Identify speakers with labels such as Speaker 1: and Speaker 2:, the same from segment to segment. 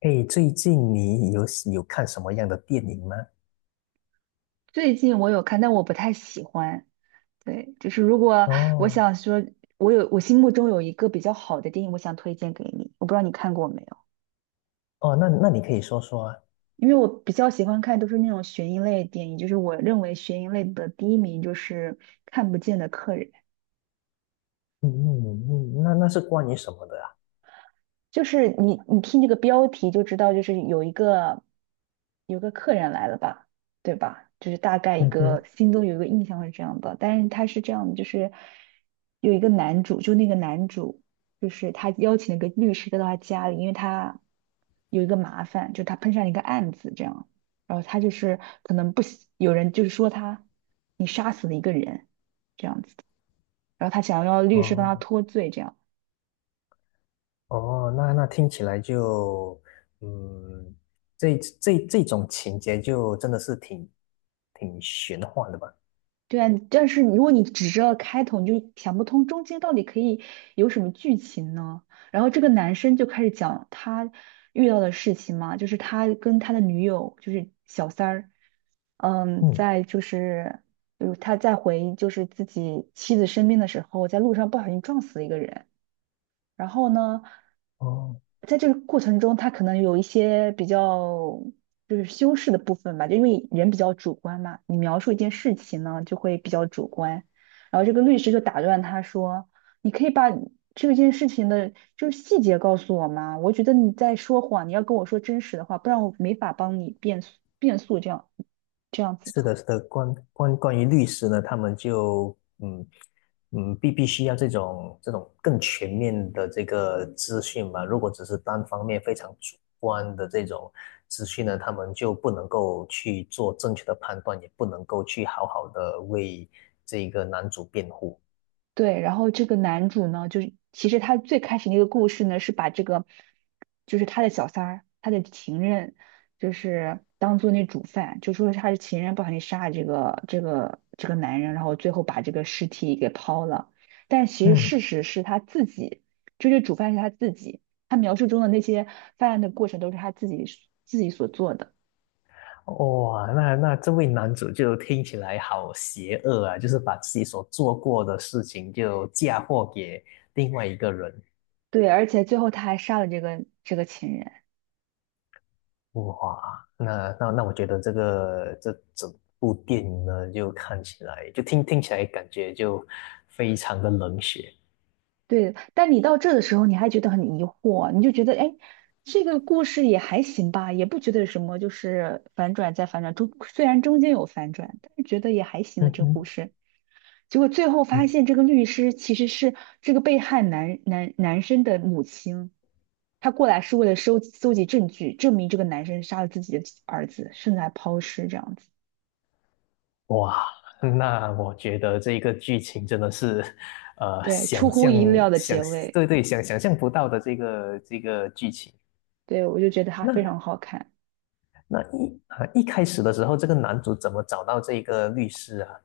Speaker 1: 哎，最近你有看什么样的电影吗？
Speaker 2: 最近我有看，但我不太喜欢。对，就是如果我
Speaker 1: 哦
Speaker 2: 想说，我有心目中有一个比较好的电影，我想推荐给你。我不知道你看过没有，
Speaker 1: 哦，那你可以说说啊。
Speaker 2: 因为我比较喜欢看都是那种悬疑类的电影，就是我认为悬疑类的第一名就是《看不见的客人》。
Speaker 1: 嗯嗯嗯，那是关于什么的啊？
Speaker 2: 就是你听这个标题就知道，就是有个客人来了吧，对吧？就是大概一
Speaker 1: 嗯
Speaker 2: 个
Speaker 1: 哼，
Speaker 2: 心中有一个印象是这样的，但是他是这样的，就是有一个男主，就那个男主，就是他邀请了一个律师到他家里，因为他有一个麻烦，就他碰上了一个案子这样，然后他就是可能不喜，有人就是说他你杀死了一个人，然后他想要律师帮他
Speaker 1: 哦
Speaker 2: 脱罪这样。
Speaker 1: 哦，那听起来就，嗯，这种情节就真的是挺玄幻的吧？
Speaker 2: 对啊，但是如果你只知道开头，你就想不通中间到底可以有什么剧情呢？然后这个男生就开始讲他遇到的事情嘛，就是他跟他的女友，就是小三儿，嗯，
Speaker 1: 嗯，
Speaker 2: 在就是，他在就是自己妻子身边的时候，在路上不小心撞死了一个人，然后呢，
Speaker 1: 哦
Speaker 2: 在这个过程中，他可能有一些比较就是修饰的部分吧，就因为人比较主观嘛，你描述一件事情呢就会比较主观。然后这个律师就打断他说：“你可以把这件事情的就是细节告诉我吗？我觉得你在说谎，你要跟我说真实的话，不然我没法帮你辩诉这样这样子
Speaker 1: 是
Speaker 2: 的。”
Speaker 1: 的，是的，关于律师呢，他们就嗯嗯，必须要这种更全面的这个资讯嘛。如果只是单方面非常主观的这种资讯呢，他们就不能够去做正确的判断，也不能够去好好的为这个男主辩护。
Speaker 2: 对，然后这个男主呢，就是其实他最开始那个故事呢，是把就是他的小三儿，他的情人，就是当做那主犯，就说他的情人不小心杀了这个男人，然后最后把这个尸体给抛了。但其实事
Speaker 1: 嗯，
Speaker 2: 实是他自己，就是主犯是他自己，他描述中的那些犯案的过程都是他自己所做的。
Speaker 1: 哇，那这位男主就听起来好邪恶啊，就是把自己所做过的事情就嫁祸给另外一个人。
Speaker 2: 对，而且最后他还杀了这个情人。
Speaker 1: 哇，那我觉得这个这整部电影呢，就看起来就听起来感觉就非常的冷血。
Speaker 2: 对，但你到这的时候，你还觉得很疑惑，你就觉得，哎，这个故事也还行吧，也不觉得有什么，就是反转再反转，虽然中间有反转，但是觉得也还行的
Speaker 1: 嗯
Speaker 2: 这个故
Speaker 1: 哼，
Speaker 2: 事。结果最后发
Speaker 1: 嗯
Speaker 2: 现，这个律师其实是这个被害男生的母亲，他过来是为了搜集证据，证明这个男生杀了自己的儿子，甚至还抛尸这样子。
Speaker 1: 哇，那我觉得这个剧情真的是，
Speaker 2: 对，出
Speaker 1: 想
Speaker 2: 乎
Speaker 1: 象
Speaker 2: 意料的
Speaker 1: 想
Speaker 2: 结尾。
Speaker 1: 对对想象不到的这个这个剧情。
Speaker 2: 对，我就觉得他非
Speaker 1: 那
Speaker 2: 常好看。
Speaker 1: 一开始的时候，这个男主怎么找到这个律师啊？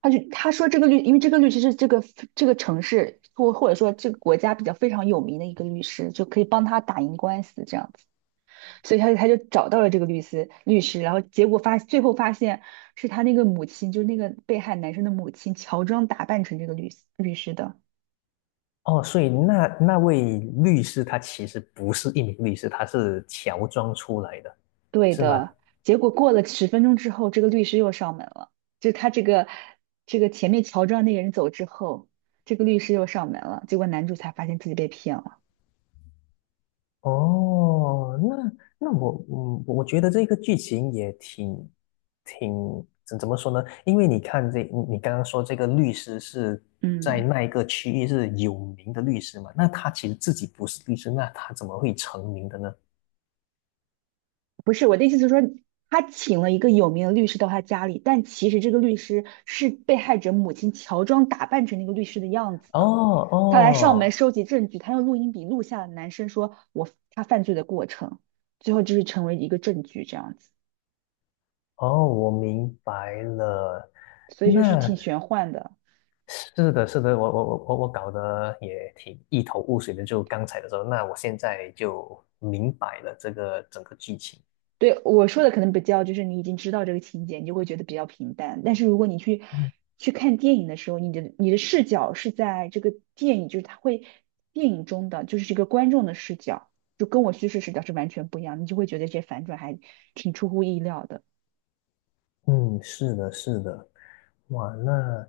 Speaker 2: 他说这个律，因为这个律师是这个城市或者说这个国家比较非常有名的一个律师，就可以帮他打赢官司这样子，所以他就找到了这个律师，然后结果发最后发现是他那个母亲，就是那个被害男生的母亲乔装打扮成这个律师的，
Speaker 1: 哦，所以那位律师他其实不是一名律师，他是乔装出来的，
Speaker 2: 对
Speaker 1: 是吗？
Speaker 2: 的。结果过了十分钟之后，这个律师又上门了，就他这个这个前面乔装那个人走之后，这个律师又上门了，结果男主才发现自己被骗了，
Speaker 1: 哦，那那我我觉得这个剧情也挺怎么说呢？因为你看这你刚刚说这个律师是在
Speaker 2: 嗯。
Speaker 1: 那一个区域是有名的律师嘛，那他其实自己不是律师，那他怎么会成名的呢？
Speaker 2: 不是，我的意思是说，他请了一个有名的律师到他家里，但其实这个律师是被害者母亲乔装打扮成那个律师的样子
Speaker 1: 哦
Speaker 2: 的。他来上门
Speaker 1: 哦
Speaker 2: 收集证据，他用录音笔录下了男生说他犯罪的过程，最后就是成为一个证据这样子，
Speaker 1: 哦，我明白了。
Speaker 2: 所以就是挺
Speaker 1: 那
Speaker 2: 玄幻的。
Speaker 1: 是的，是的，我搞得也挺一头雾水的，就刚才的时候，那我现在就明白了这个整个剧情。
Speaker 2: 对，我说的可能比较就是你已经知道这个情节，你就会觉得比较平淡。但是如果你
Speaker 1: 嗯，
Speaker 2: 去看电影的时候，你的视角是在这个电影，就是它会电影中的就是这个观众的视角，就跟我叙事视角是完全不一样的，你就会觉得这些反转还挺出乎意料的。
Speaker 1: 嗯，是的，是的，哇，那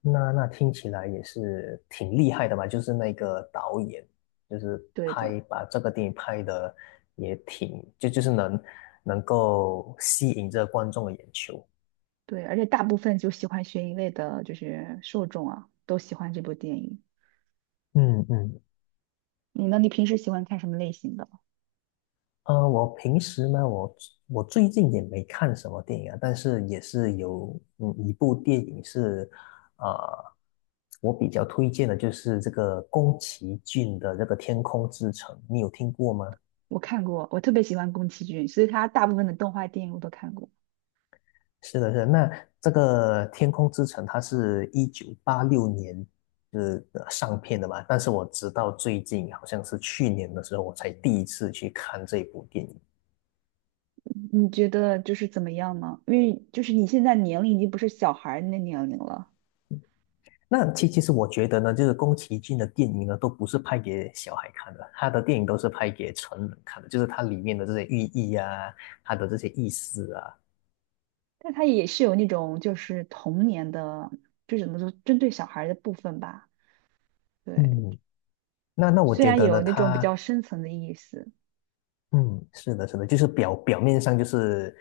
Speaker 1: 那听起来也是挺厉害的嘛，就是那个导演，就是
Speaker 2: 对的。
Speaker 1: 拍把这个电影拍的也挺，就就是能够吸引这观众的眼球。
Speaker 2: 对，而且大部分就喜欢悬疑类的，就是受众啊，都喜欢这部电影。
Speaker 1: 嗯嗯
Speaker 2: 你呢？你平时喜欢看什么类型的？
Speaker 1: 我平时呢，我我最近也没看什么电影啊，但是也是有嗯一部电影是，呃，我比较推荐的就是这个宫崎骏的这个《天空之城》，你有听过吗？
Speaker 2: 我看过，我特别喜欢宫崎骏，所以他大部分的动画电影我都看过。
Speaker 1: 是的，是的。那这个《天空之城》它是1986年是上片的嘛，但是我直到最近好像是去年的时候，我才第一次去看这部电影。
Speaker 2: 你觉得就是怎么样呢？因为就是你现在年龄已经不是小孩儿那年龄了，
Speaker 1: 那其实我觉得呢，就是宫崎骏的电影呢，都不是拍给小孩看的，他的电影都是拍给成人看的，就是它里面的这些寓意啊，它的这些意思啊，
Speaker 2: 但他也是有那种就是童年的，就怎么说针对小孩儿的部分吧。对，
Speaker 1: 嗯，那那我
Speaker 2: 虽
Speaker 1: 觉
Speaker 2: 然
Speaker 1: 得
Speaker 2: 有
Speaker 1: 呢，
Speaker 2: 那种比较
Speaker 1: 他
Speaker 2: 深层的意思，
Speaker 1: 嗯，是的，是的，就是表面上就是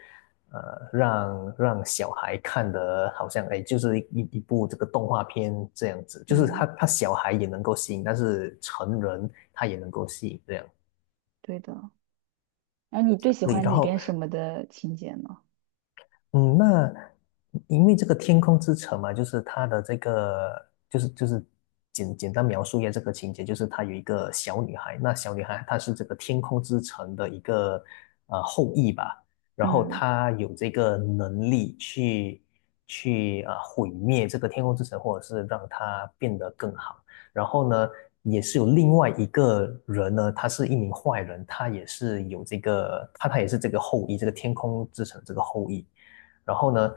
Speaker 1: 让小孩看的好像哎，就是一部这个动画片这样子，就是他
Speaker 2: 嗯，
Speaker 1: 他小孩也能够吸引，但是成人他也能够吸引这样，
Speaker 2: 对的。然后你最喜
Speaker 1: 对，
Speaker 2: 欢
Speaker 1: 然
Speaker 2: 里
Speaker 1: 后。
Speaker 2: 边什么的情节呢？
Speaker 1: 嗯，那因为这个《天空之城》嘛，就是它的这个，就是简单描述一下这个情节，就是她有一个小女孩，那小女孩她是这个天空之城的一个后裔吧，然后
Speaker 2: 嗯。
Speaker 1: 她有这个能力去去毁灭这个天空之城，或者是让它变得更好。然后呢，也是有另外一个人呢，他是一名坏人，他也是有这个，他也是这个后裔，这个天空之城这个后裔。然后呢，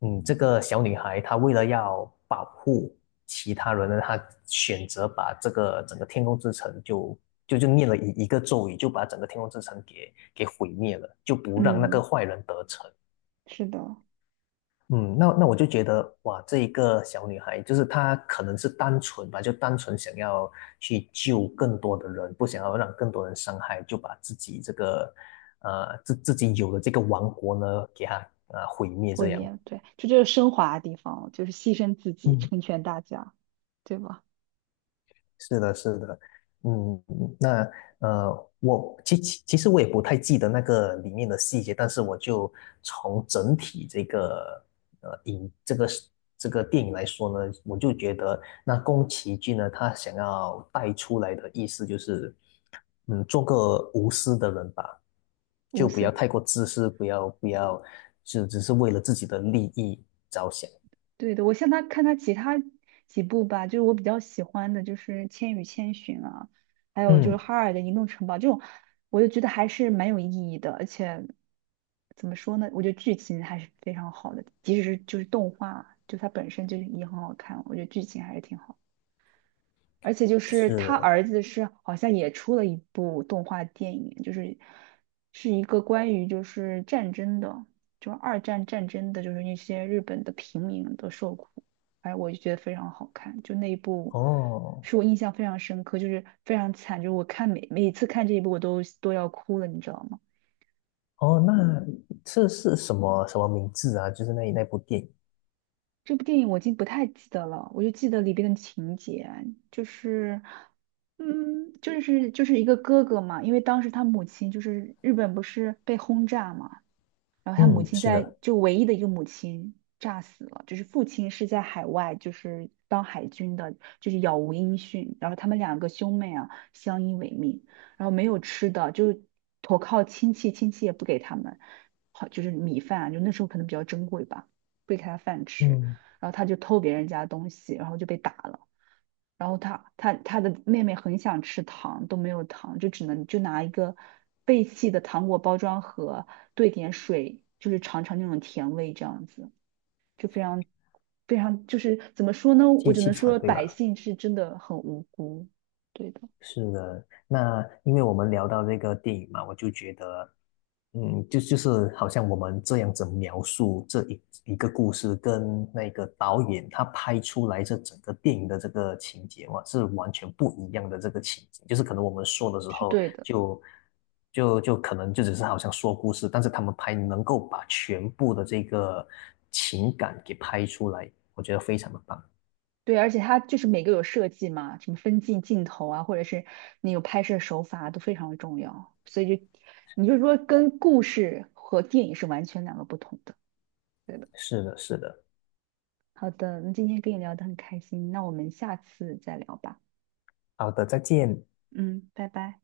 Speaker 1: 嗯，这个小女孩她为了要保护其他人呢，她选择把这个整个天空之城就念了一个咒语，就把整个天空之城给毁灭了，就不让那个
Speaker 2: 嗯，
Speaker 1: 坏人得逞。
Speaker 2: 是的。
Speaker 1: 嗯，那那我就觉得哇，这一个小女孩就是她可能是单纯吧，就单纯想要去救更多的人，不想要让更多人伤害，就把自己这个呃自自己有的这个王国呢给她毁灭
Speaker 2: 毁
Speaker 1: 这样。
Speaker 2: 灭，对，这就是升华的地方，就是牺牲自己，
Speaker 1: 嗯，
Speaker 2: 成全大家，对吧？
Speaker 1: 是的，是的，嗯，那我其实我也不太记得那个里面的细节，但是我就从整体这个这个是这个电影来说呢，我就觉得那宫崎骏呢，他想要带出来的意思就是，嗯，做个无私的人吧，
Speaker 2: 无
Speaker 1: 就不要
Speaker 2: 私。
Speaker 1: 太过自私，不要就只是为了自己的利益着想。
Speaker 2: 对的，我像他看他其他几部吧，就是我比较喜欢的，就是《千与千寻》啊，还有就是
Speaker 1: 嗯，
Speaker 2: 《哈尔的移动城堡》这种，我就觉得还是蛮有意义的，而且怎么说呢，我觉得剧情还是非常好的，即使是就是动画，就它本身就已经很好看了，我觉得剧情还是挺好。而且就是
Speaker 1: 是
Speaker 2: 他
Speaker 1: 的，
Speaker 2: 儿子是好像也出了一部动画电影，就是是一个关于就是战争的，就二战战争的，就是那些日本的平民的受苦，哎，我就觉得非常好看，就那一部
Speaker 1: 哦。
Speaker 2: 是我印象非常深刻，就是非常惨，就是我看每一次看这一部我都要哭了，你知道吗？
Speaker 1: 哦，那这是什么什么名字啊？就是那那部电影，
Speaker 2: 这部电影我已经不太记得了，我就记得里边的情节，就是，嗯，就是一个哥哥嘛，因为当时他母亲日本不是被轰炸嘛，然后他母
Speaker 1: 嗯，
Speaker 2: 亲
Speaker 1: 是的，
Speaker 2: 唯一的一个母亲炸死了，就是父亲是在海外，就是当海军的，就是杳无音讯。然后他们两个兄妹啊，相依为命，然后没有吃的，就投靠亲戚，亲戚也不给他们，好就是米饭啊就那时候可能比较珍贵吧，不给他饭吃。
Speaker 1: 嗯，
Speaker 2: 然后他就偷别人家东西，然后就被打了。然后他的妹妹很想吃糖，都没有糖，就只能就拿一个废弃的糖果包装盒兑点水，就是尝尝那种甜味，这样子就非常就是怎么说呢？我
Speaker 1: 机
Speaker 2: 只
Speaker 1: 器
Speaker 2: 能
Speaker 1: 厂
Speaker 2: 说
Speaker 1: 对
Speaker 2: 百
Speaker 1: 吧？
Speaker 2: 姓是真的很无辜，对的。
Speaker 1: 是的，那因为我们聊到这个电影嘛，我就觉得，嗯，就就是好像我们这样子描述这一个故事，跟那个导演他拍出来这整个电影的这个情节嘛，是完全不一样的这个情节。就是可能我们说的时
Speaker 2: 是
Speaker 1: 候
Speaker 2: 对的。
Speaker 1: 就，就就可能就只是好像说故事，但是他们拍能够把全部的这个情感给拍出来，我觉得非常的棒。
Speaker 2: 对，而且它就是每个有设计嘛，什么分镜镜头啊，或者是你有拍摄手法都非常的重要，所以就你就说跟故事和电影是完全两个不同的，对的。
Speaker 1: 是的，是的。
Speaker 2: 好的，那今天跟你聊得很开心，那我们下次再聊吧。
Speaker 1: 好的，再见。
Speaker 2: 嗯，拜拜。